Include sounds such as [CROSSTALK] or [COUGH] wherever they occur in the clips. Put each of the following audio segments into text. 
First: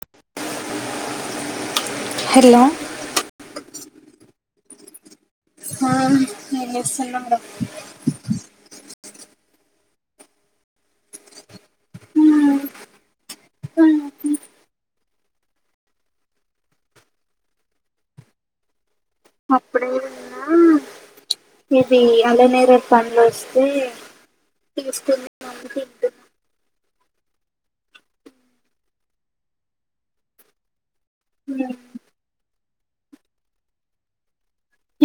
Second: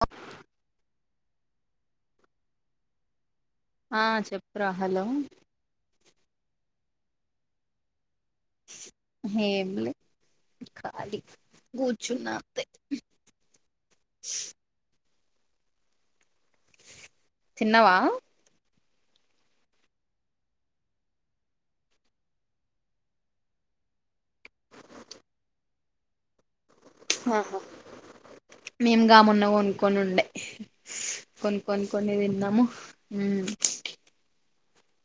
అ hello ఆ చెప్పురా hello ఆ ఏం చేస్తున్నావురా ఎమ్లే ఖాళీ కూర్చున్న అంతే తిన్నవా అప్పుడే ఇది అల్లనేరేడు పండ్లు వస్తే తీసుకున్న మమ్మీ తింటుంది ఆహా మేము గా మొన్న కొనుక్కొని ఉండే కొను కొనుకొని దిన్నాము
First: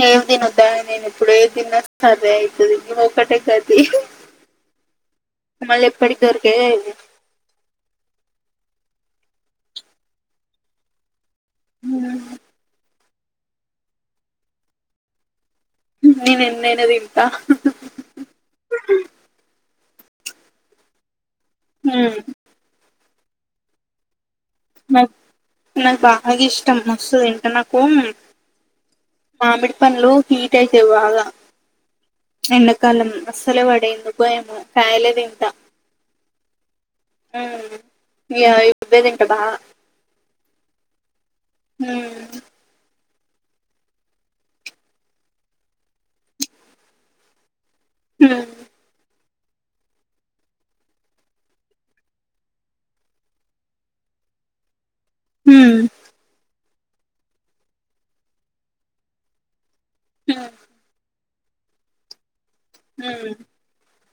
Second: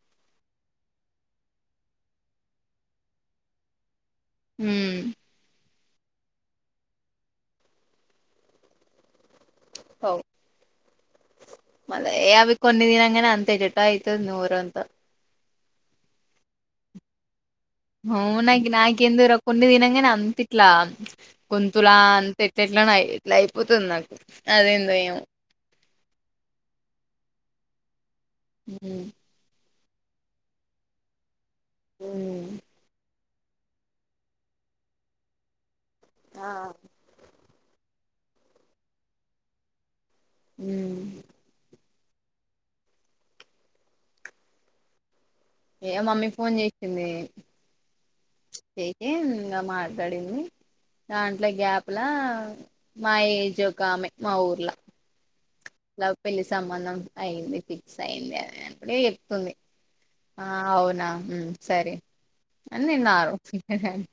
ఏం తినద్దాయే నేను ఇప్పుడు ఏది తిన్న సర్దే అయితది ఒక్కటే గతి హ మళ్ళ ఎప్పటికి దొరికాయి కదా ఇవి ఏ అవి కొన్ని తిన అ అంత ఏటట్టనో అయితది నోరంతా నేను ఎన్నైనా తింటా అవున నాకి ఎందొ రా కొన్ని దినంగానే అంత ఇట్లా గొంతుల అంత ఎట్ ఎట్లా ఎట్లా అయిపోతది నాకు అదేందో నా ఏమో నాకు బాగా ఇష్టం మస్తు తింటా నాకు ఉమ్ మామిడి పండ్లు హీట్ అయితయి బాగా ఉమ్ ఎండాకాలం అస్సలే పడేయి ఎందుకో ఏమో కాయలే తింటా ఆ యా ఇబ్బేదింటా బా ఊ ఊ ఏ మమ్మీ ఫోన్ చేసింది చేసి ఇంగ మాటాడింది దాంట్లో గ్యాప్ ల మా ఏజ్ ఒక ఆమె మా ఊర్లా లా పెళ్లి సంబంధం అయ్యింది ఫిక్స్ అయ్యింది అని అప్పుడే చెప్తుంది ఆ అవునా ఉమ్ సరే అని నేను [UNINTELLIGIBLE]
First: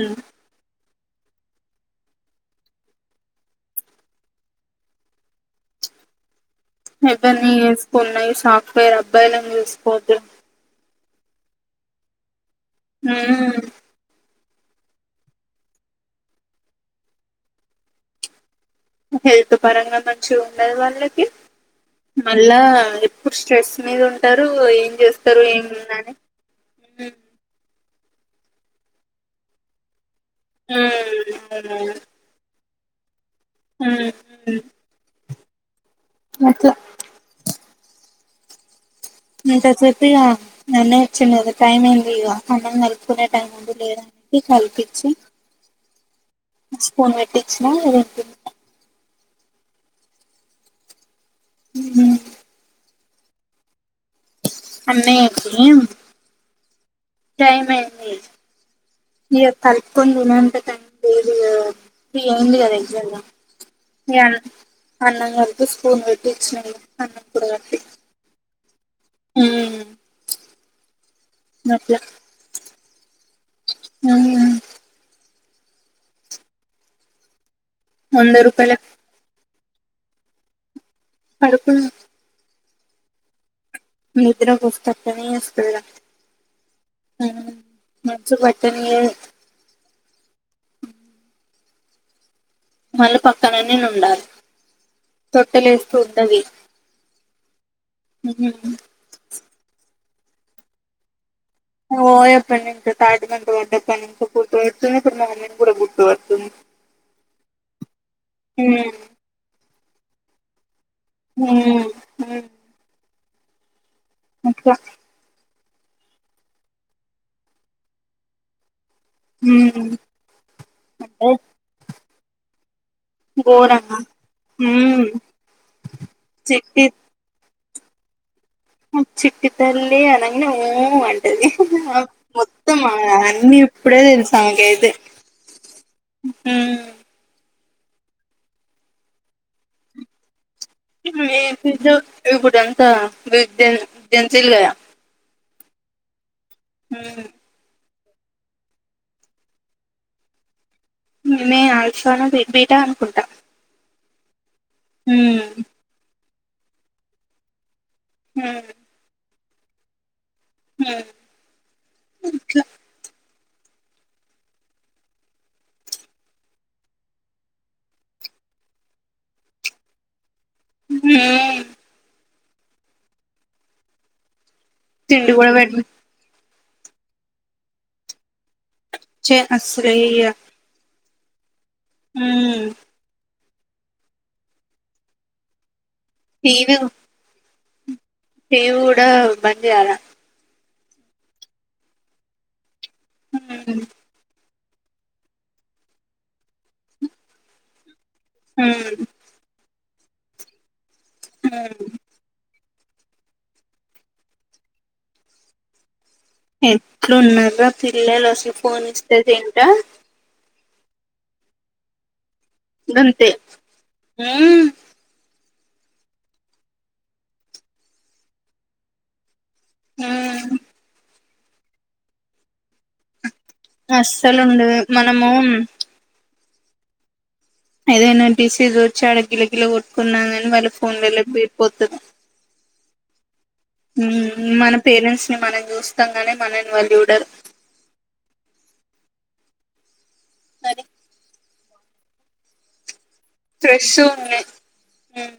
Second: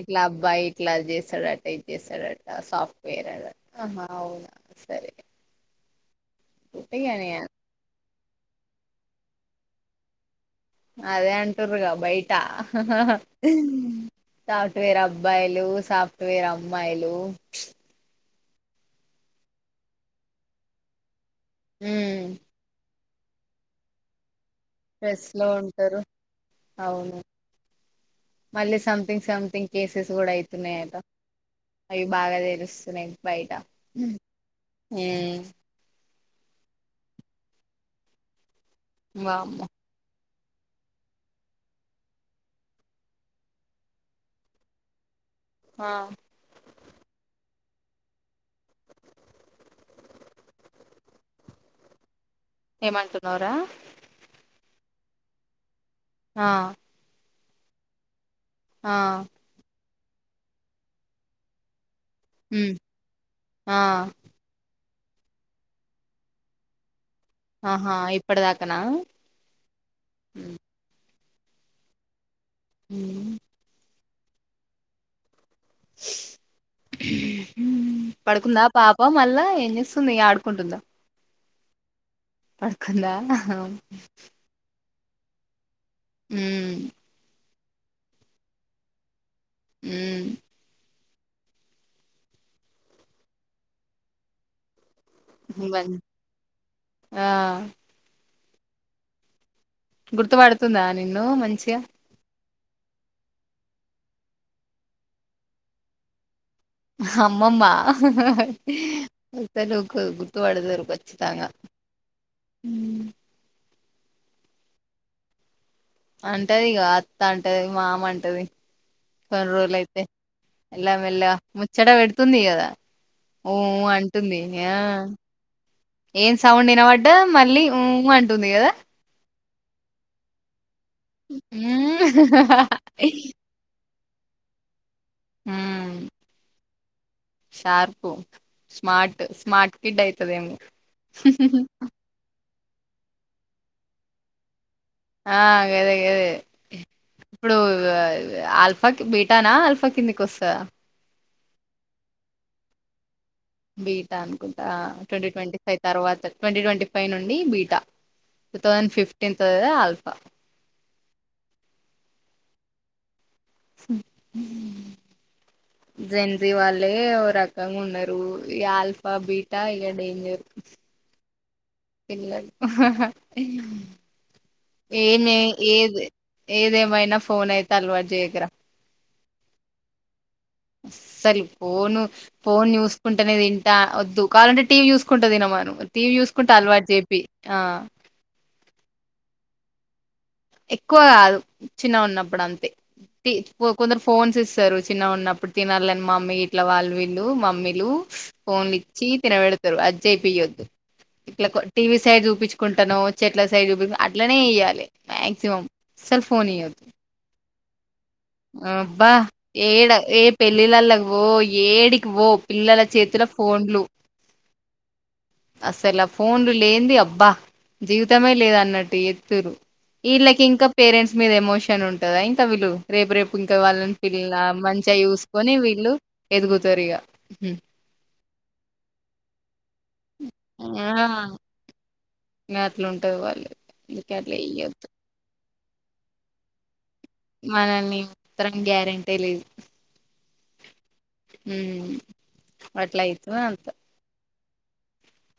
ఇట్లా అబ్బాయి ట్లా చేస్తాడట ఇది చేస్తాడట సాఫ్ట్వేర్ అహా అవునా సరే పుట్టిగాని ఇవ్వన్నీ చేసుకున్నాయి సాఫ్ట్వేర్ అబ్బాయిలను చూసుకోవద్దు అదే అంటుర్రుగా బయట హ్మ్. సాఫ్ట్వేర్ అబ్బాయిలు సాఫ్ట్వేర్ అమ్మాయిలు హెల్త్ పరంగా మంచిగ ఉండదు వాళ్ళకి మళ్ళా ఇప్ ప్పుడు స్ట్రెస్ మీద ఉంటారు ఏం స్ట్రెస్ చేస్తారు లో ఏం ఉంటారు ఉందని ఉమ్ అవును మళ్ళీ సంథింగ్ సంథింగ్ కేసెస్ కూడా అయితున్నాయట అయి బాగా తెలుసు తున్నాయి బయిట ఊ అట్ల వామ్మో ఎంత సేపు ఇగ నన్నే వచ్చింది కదా టైం అయ్యింది ఇగ సమంధం కలుపుకునే టైం ఉంది లేదనేది కల్పిచ్చి ఆ ఇచ్చి ఫోన్ పెట్టిచ్చినా [INAUDIBLE] ఊహూ ఏం అంటున్నవ్ రా అన్నయ్య ఇప్పుడేం ఆ త అయ్యింది ఆ ఇగ కలుపుకోని దినేంత టైం లేదుగా త్రీ అయ్యింది ఉమ్ కదా ఎగ్జామ్ లో ఆ మీ అన్ అన్నం కలిపి స్పూన్ పెట్టి ఇచ్చినా నేను ఆహా ఇప్పడి దాక నా ఊ మట్ల హ [UNINTELLIGIBLE] వంద పడుకుందా రూపాయలకి పాపం మళ్ళా ఇం ఇస్సుంది ఆడుకుంటుందా పడుకున్నా పడుకుందా నిద్రకు వస్తే అట్టనే ఏస్తదిరా ఊ మంచు బట్టనియ్యదు ఊ మళ్ళ పక్కన నేను ఉండాలి తొట్టల మం ఏస్తే ఉత్తది ఆ ఊ గుర్తుబడుతుందా నిన్ను మం ఓ య [INAUDIBLE] ఇప్పుడు మా మమ్మీని కూడా గుర్తు పడుతుంది అమ్మమ్మా హ్మ్ పడుతారు గుర్తు పడుతరు కొం మ్ మ్ ఇంకా అంటది ఇగ అత్త అంటది మామ అంటది పది రోజలు హ్మ్ అయితే మెల్లగా అంటే మెల్లగా ముచ్చట పెడుతుంది కదా మ్ మ్ ఘోరంగా అంటుంది హ్మ్ ఏం సౌండ్ చిట్టి వినబడ్డ మళ్ళీ మ్ మ్ అంటుంది కదా ట్టితళ్ళి అనంగానే మ్ అంటది మొత్తమన్ని అప్పుడే తెలుసు ఆమెకైతె హ్మ్ మ్ షార్పు స్మార్ట్ స్మార్ట్ కిడ్ అయితదేమో [UNINTELLIGIBLE] ఇప్పుడంత [UNINTELLIGIBLE] ఆ గదే గదె ఉమ్ ఇప్పుడు అ ఆల్ఫాకి బీటానా అల్ఫా కిందికి వస్తద మే ఆఫ్లస్న బీటా అనుకుంటాం బీటా అనుకుంటా అ ట్వంటీ ట్వంటీ ఫైవ్ తర్వాత ట్వంటీ ట్వంటీ ఫైవ్ నుండి beta two thousand fifteen the uh alpha మ్ స జెన్సీ వాళ్ళే ఓ రకంగా ఉన్నారు ఈ ఆల్ఫా బీటా ఇగ డేంజర్ హ్మ్ పిల్లలు తిండి ఏమే కూడా పెట్టిచ్చే ఎది ఏదేమైనా ఫోన్ అయితే అలవాటు చేయకురా చె అసలే చెయ్య అస్సలు ఫోను ఫోన్ చూసుకుంటనే తిం ట వద్దు కాలంటే టీవీ చూసుకుంటతినా మను టీవీ చూసుకుంట అలవాటు చెప్పియి ఆ టివి కూడా బంజేయాలె ఎక్కువ కాదు చిన్నగున్నప్పుడు అంతే హ్మ్ కొందరు ఫోన్స్ ఇస్ సరు చిన్నగున్నప్పుడు తినాలని మమ్మీ గిట్ల వాళ్ళు వీళ్ళ మమ్మిలు ఫోన్లు హ్మ్ ఇచ్చి తినబెడుతారు అది చేపిపోయొద్దు ఇట్లా హ్మ్ టీవీ సైడ్ చూపిచ్ కుంటనో చెట్ల సైడ్ చుపి అట్లనే వేయాలి మా్యాక్సిమం ఎట్లున్నర్ర అబ్బా ఏడా ఏ పెళ్ళిళ్ళళ్ళకు పో ఏడికి పో పిల్లల చేతుల గంతే ఫోన్లు హ్మ్ అస్సలు అ ఫోన్లు లేంది అబ్బా జీవితమే లేదన్నట్టు చేత్తుర్రు వీళ్ళకి హ్మ్ ఇంకా పేరెంట్స్ మీద ఎమోషన్ ఉంటదా ఇంకా వీళ్ళు రేపు రేపు ఇంకా వాళ్ళని పిల్ల అస్సలు ఉండదు మంచిగా మనము చూసుకొని వీళ్ళు ఎదుగుతారు ఇగ మ్ ఏదైనా డిసీజ్ వచ్చి ఆడగిిల గిల కొట్టుకున్నానని వాళ్ళ ఫోన్ళ్ళ ళ్ళ బిరిపోతరు గట్లుంటద్ వాళ్ళు అందుకే అట్లా మ్ మన చెయ్యొద్దు పేరెంట్స్ ని మనం చూస్తాం గాని మనల్ని వాళ్ళు చు మనల్ని మాత్రం గ్యారెంటే లేదు మరి మ్ అట్లయిత్ ఫ్రెష్ ఉన్నయ్ మ్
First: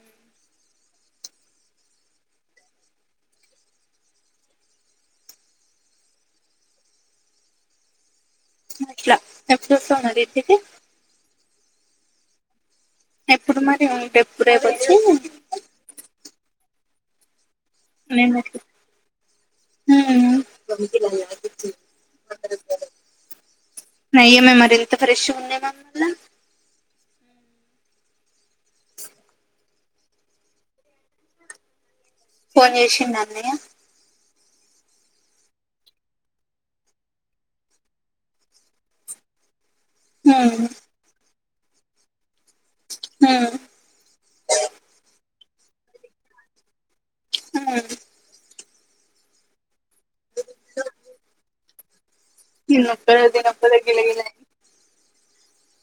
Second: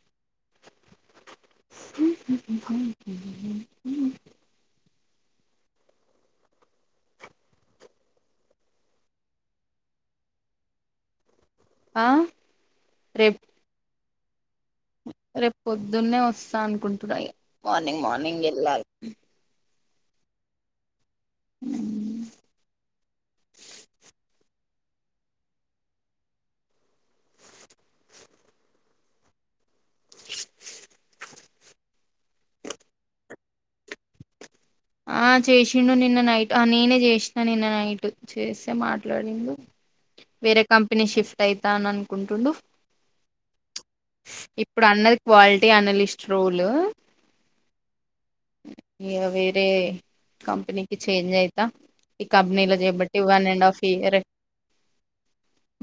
స అట్లా ఎప్పుడోస్తవ్ మరి ఇంటికి ఆ రేపు ఎప్పుడు మరి ఉంటే ఎప్పుడు రేపు వచ్చి రేపు పొద్దున్నే వస్తా అనుకుంటున్నాయి మార్నింగ్ మార్నింగ్ ఎళ్ళాలి ఉమ్మ్ నయమే మరి ఇంత ఫ్రెష్గా ఉంది ఏమె మల్ల ఫోన్ చేసిండా అన్నయ్య ఆ చేసిండు నిన్న నైట్ ఆ నేనే చేసినా నిన్న నైట్ చేస్తే మాట్లాడిండు వేరే హ్మ్ కంపెనీ షిఫ్ట్ అయితా అని అనుకుంటుండు హ్మ్ ఇప్పుడు అన్నది క్వాలిటీ అనలిస్ట్ రోలు ఉమ్మ్ ఇగ వేరే కంపెనీకి చేంజ్ అయితా ఈ కంపెనీలో చేబట్టి నేనొక్కడే వన్ అండ్ తినొక్కదే హాఫ్ ఇయర్ గిలగిల అయింది.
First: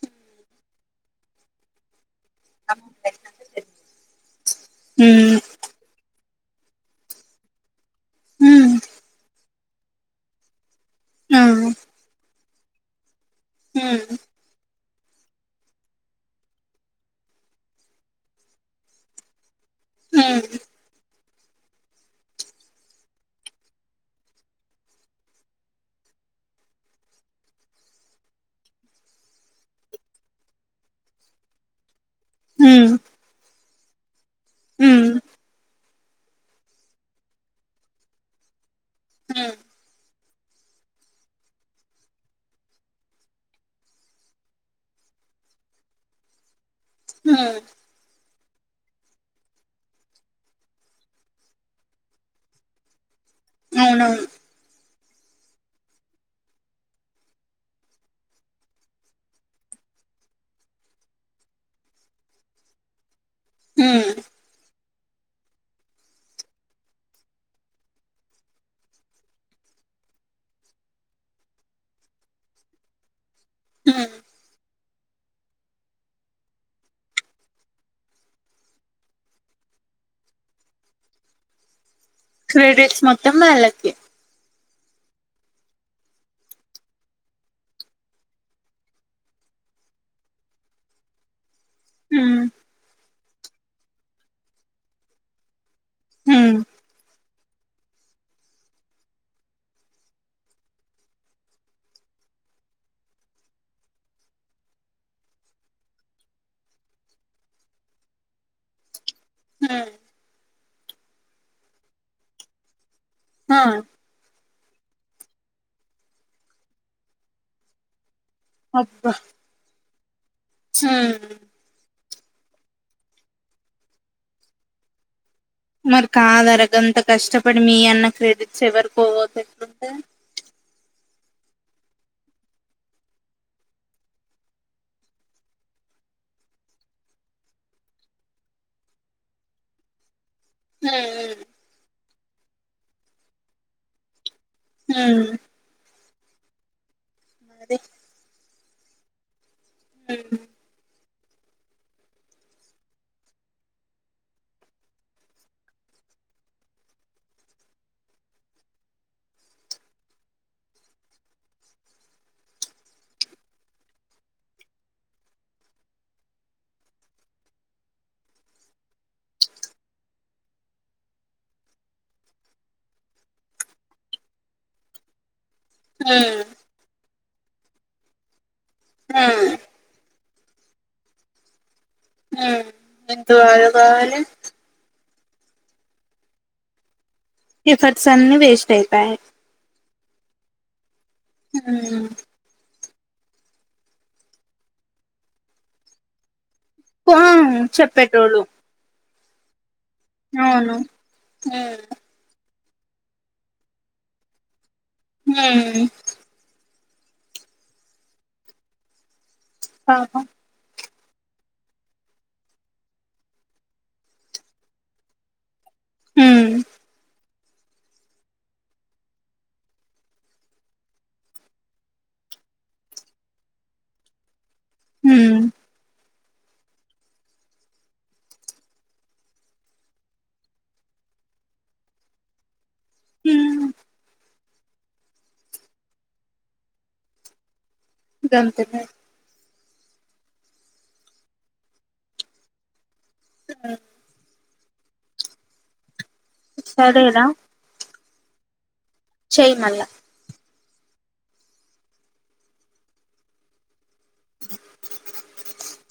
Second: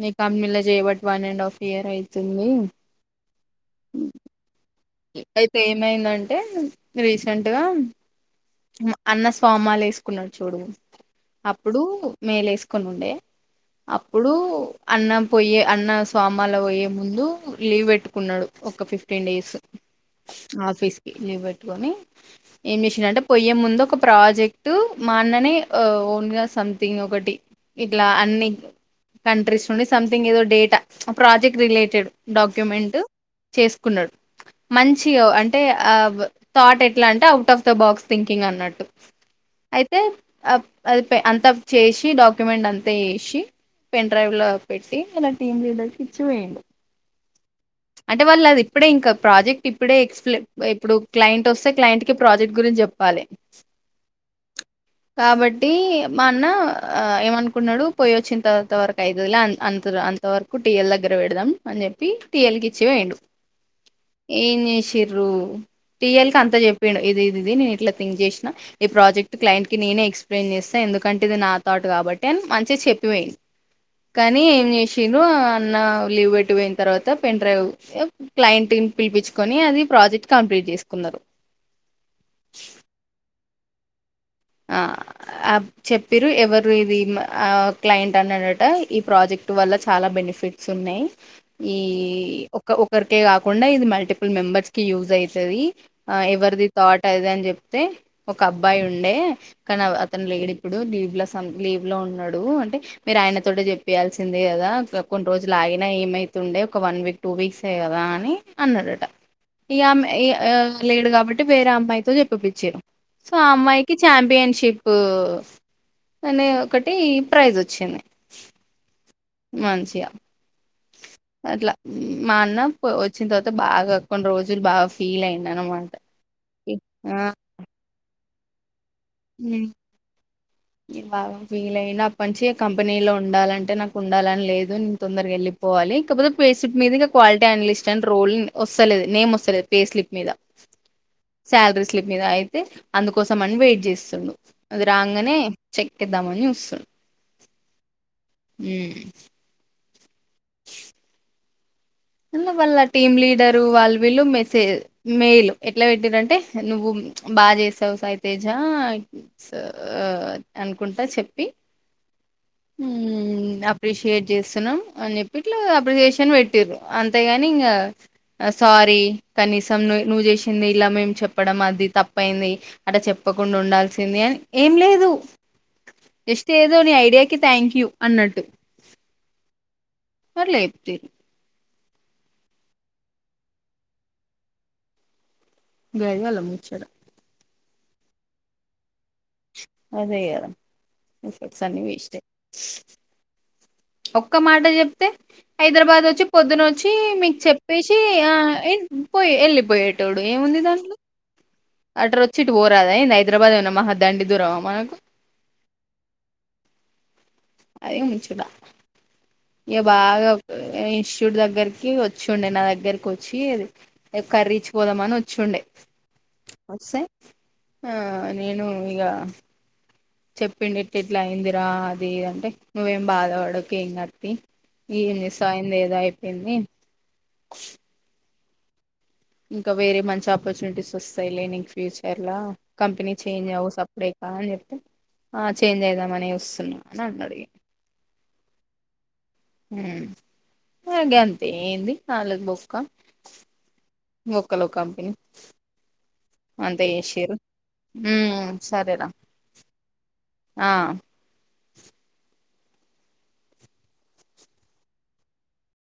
నీ కంపెనీలో చేయబట్టి వన్ అండ్ హాఫ్ ఇయర్ అయి తుంది అమ్మ పెట్టినాక తెలిసింది. హ్మ్ అయితే ఏమైందం టే రీసెంట్గా హ్మ్ అన్న స్వామిమాల వేసుకున్నాడు చూడు ఆ అప్పుడు మేలు ఏసుకొని ఉండే హ్మ్ అప్పుడు అన్న పోయే అన్న స్వామాల పోయే ముందు లీవ్ పెట్టుకున్నాడు ఒక ఫిఫ్టీన్ డేస్ హ్మ్ ఆఫీస్కి లీవ్ పెట్టుకొని ఏం చేసిండంటే పొయ్యే ముందు ఒక ప్రాజెక్ట్ మా అన్ననే ఓన్గా సంథింగ్ ఒకటి ఇట్లా అన్ని కంట్రీస్ నుండి సంథింగ్ ఏదో డేటా ప్రాజెక్ట్ రిలేటెడ్ డాక్యుమెంట్ హ్మ్ చేసుకున్నాడు హ్మ్ మంచిగా అంటే థాట్ ఎట్లా అంటే out of the box thinking అన్నట్టు హ్మ్ అయితే అది అంత చేసి డాక్యుమెంట్ అంతా చేసి పెన్ డ్రైవ్లో పెట్టి ఇలా టీమ్ లీడర్కి ఇచ్చి పోయిండు ఉమ్మ్ అంటే వాళ్ళు అది ఇప్పుడే ఇంకా ప్రాజెక్ట్ ఇప్పుడే ఎక్స్ప్ ఇప్పుడు క్లైంట్ వోస్తే క్లైంట్‌కి ప్రాజెక్ట్ గురించి చెప్పాలి అవునవును కాబట్టి మా అన్న ఆ ఏమనుకున్నాడు పోయి వచ్చిన తర్వాత వరకు అయితాదిలే అన్ అన్ అంత వరకు టీఎల్ దగ్గర పెడదాం అని చెప్పి టియల్ కి ఇచ్చి పోయిండు హ్మ్ ఏం చేసిర్రు టీఎల్ కి అంత చెప్పిండు ఇది ఇది నేను ఇట్లా థింక్ చేసిన ఈ ప్రాజెక్ట్ క్లైంట్ కి ననే ఎక్స్ప్లెయిన్ చేస్తా ఎందుకంటే ఇది నాథాట్ కాబట్టి అని మంచిగా చెప్పిపోయిండు హ్మ్ కానీ ఏం చేసిండ్రు అన్న లీవ్ పెట్టి పోయిన తర్వాత పెన్ డ్రైవ్ క్లయింట్ పిలిపిచుకొని అది ప్రాజెక్ట్ కంప్లీట్ చేసుకున్నారు కే ఆ ఆ చెప్పిరు ఎవరు ఇది ఆ క్లయింట్ అన్నాడట ఈ ప్రాజెక్ట్ వల్ల చాలా బెని ఫిట్స్ ఉన్నాయి ఈ హ్మ్ ఒక ఒకరికే కాకుండా ఇది మల్టిపుల్ మెంబర్స్కి యూజ్ అయి తాది ఆ హ్మ్ ఎవరిది ఈ థాట్ అదిఇది అని చెప్తే ఒక అబ్బాయి ఉండే కానీ అతను లేడు ఇప్పుడు లీవ్లో సమ్ లీవ్లో ఉన్నాడు అంటే మీరు ఆయన తోటే చెప్పేయాల్సింది కదా కొన్ని రోజులు ఆగిన ఏమైతుండే ఒక వన్ వీక్ టూ వీక్సే కదా అని అన్నాడట ఈ హ్మ్ అమె ఆ లేడు కాబట్టి వేరే అమ్మాయితో చెప్పపిచ్చిరు సో ఆ అమ్మాయికి చాంపియన్షిప్ అనే ఒకటి ప్రైజ్ వచ్చింది అబ్బా మంచిగా అట్లా ఉమ్మ్ మా అన్న వచ్చిన తర్వాత బాగా కొన్ని రోజులు బాగా ఫీల్ అయి మరి కాదర గంత కష్టపడి మీ అన్న క్రెడిట్స్ ఎవరి ఉమ్ య బాగా ఫీల్ అయినప్ప నుంచి ఇగ కంపెనీలో ఉండాలంటే నాకు ఉండాలని లేదు నేను తొందరగా వెళ్ళిపోవాలి. కాపోతే ఫేస్లిప్ మీదుగా క్వాలిటీ అనాలలిస్ట్ అండ్ రోల్ వస్సలేదు నేమ్ వస్సలేదు పేస్లిప్ మీద [UNINTELLIGIBLE] [UNINTELLIGIBLE] మీద అయితే అందుకోసం అని వెయిట్ చేస్సుండు అది హ్మ్ రాంగానే హ్మ్ చెక్ తెద్దామని వస్సు అదే హ్మ్ ఉమ్ ఇంగ వాళ్ళ టీమ్ లీడరు వాళ్ళు వీళ్ళు మెసేజ్ మెయిల్ ఎట్ల పెట్టిర్రంటే నువ్వు ప్చ్ బాగ చేసావు సాయితేజ [UNINTELLIGIBLE] అనుకుంటా చెప్పి ఉమ్ అప్రిషియేట్ చేస్తున్నాం అని చెప్పిట్లా అప్రిజేషన్ పెట్టిర్రు అంతేగాని ఇంగా ఆ సారీ కనీసం ను నువ్వు చేసింది ఇలా మేము చెప్పడం అ దితప్పయింది అట చెప్పకుండా ఉండాల్సింది అని ఏం లేదు హ్మ్ జస్ట్ ఏదో నీ ఐడియాకి థ్యాంక్ యూ అన్నట్టు ఆ అట్లేప్తే ఆ ఎంత బాధ కావాలే గైంది వాళ్ళ ముచ్చట ఎఫర్ట్స్ అన్నీ వేస్ట్ అయిపాయ్ అదే కదా ఎఫర్ట్స్ అన్నీ హ్మ్ వేస్టే ఒక్క మాట చెప్తే హైదరాబాద్ వచ్చి పొద్దున వ చ్చీ పో మీకు చెప్పేసి చెప్పేటోళ్ళు [UNINTELLIGIBLE] పోయి వెళ్ళిపోయేటోడు ఏముంది దాంట్లో హా టుపోరాదే హైదరాబాద్ ఏమన్నా మహాదండి దూరమా మనకు హవున్ అది ముచ్చట ఇగ బాగ పాపం [UNINTELLIGIBLE] శివుడి దగ్గరికి వచ్చుండే నా దగ్గరకి వచ్చి ఏ కర్రీచ్చి పోదామని వచ్చుండే హ్మ్ వస్సే ఆ నేను ఇంగ చెప్పిండు ఇట్ ఇట్లా అయిందిరా అది అంటే నువ్వేం బాధవడుకు ఏం గాద్ తీ ఏం హ్మ్ చేస్సావ్ అయింది ఏదో అయిపోయింది ప్చ్ ఇంకా వేరే మంచి ఆపర్చునిటీస్ వస్సాయిలే నీకు ఫ్యూచర్ లో కంపెనీ చేంజ్ హ్మ్ అవు సప్పుడేకా అని చెప్పు ఆ చే చేంజ్ అయిదామనే చుస్సున్నా అన్నది గంతేగా హ్మ్ ఆ గంతే ఏంది ఆళ్ళకు బొక్క హ్మ్ బొక్కలో కంపెనీ అంత చేషిరు ఉమ్ సరేరా చేయ్ మళ్ళా ఆ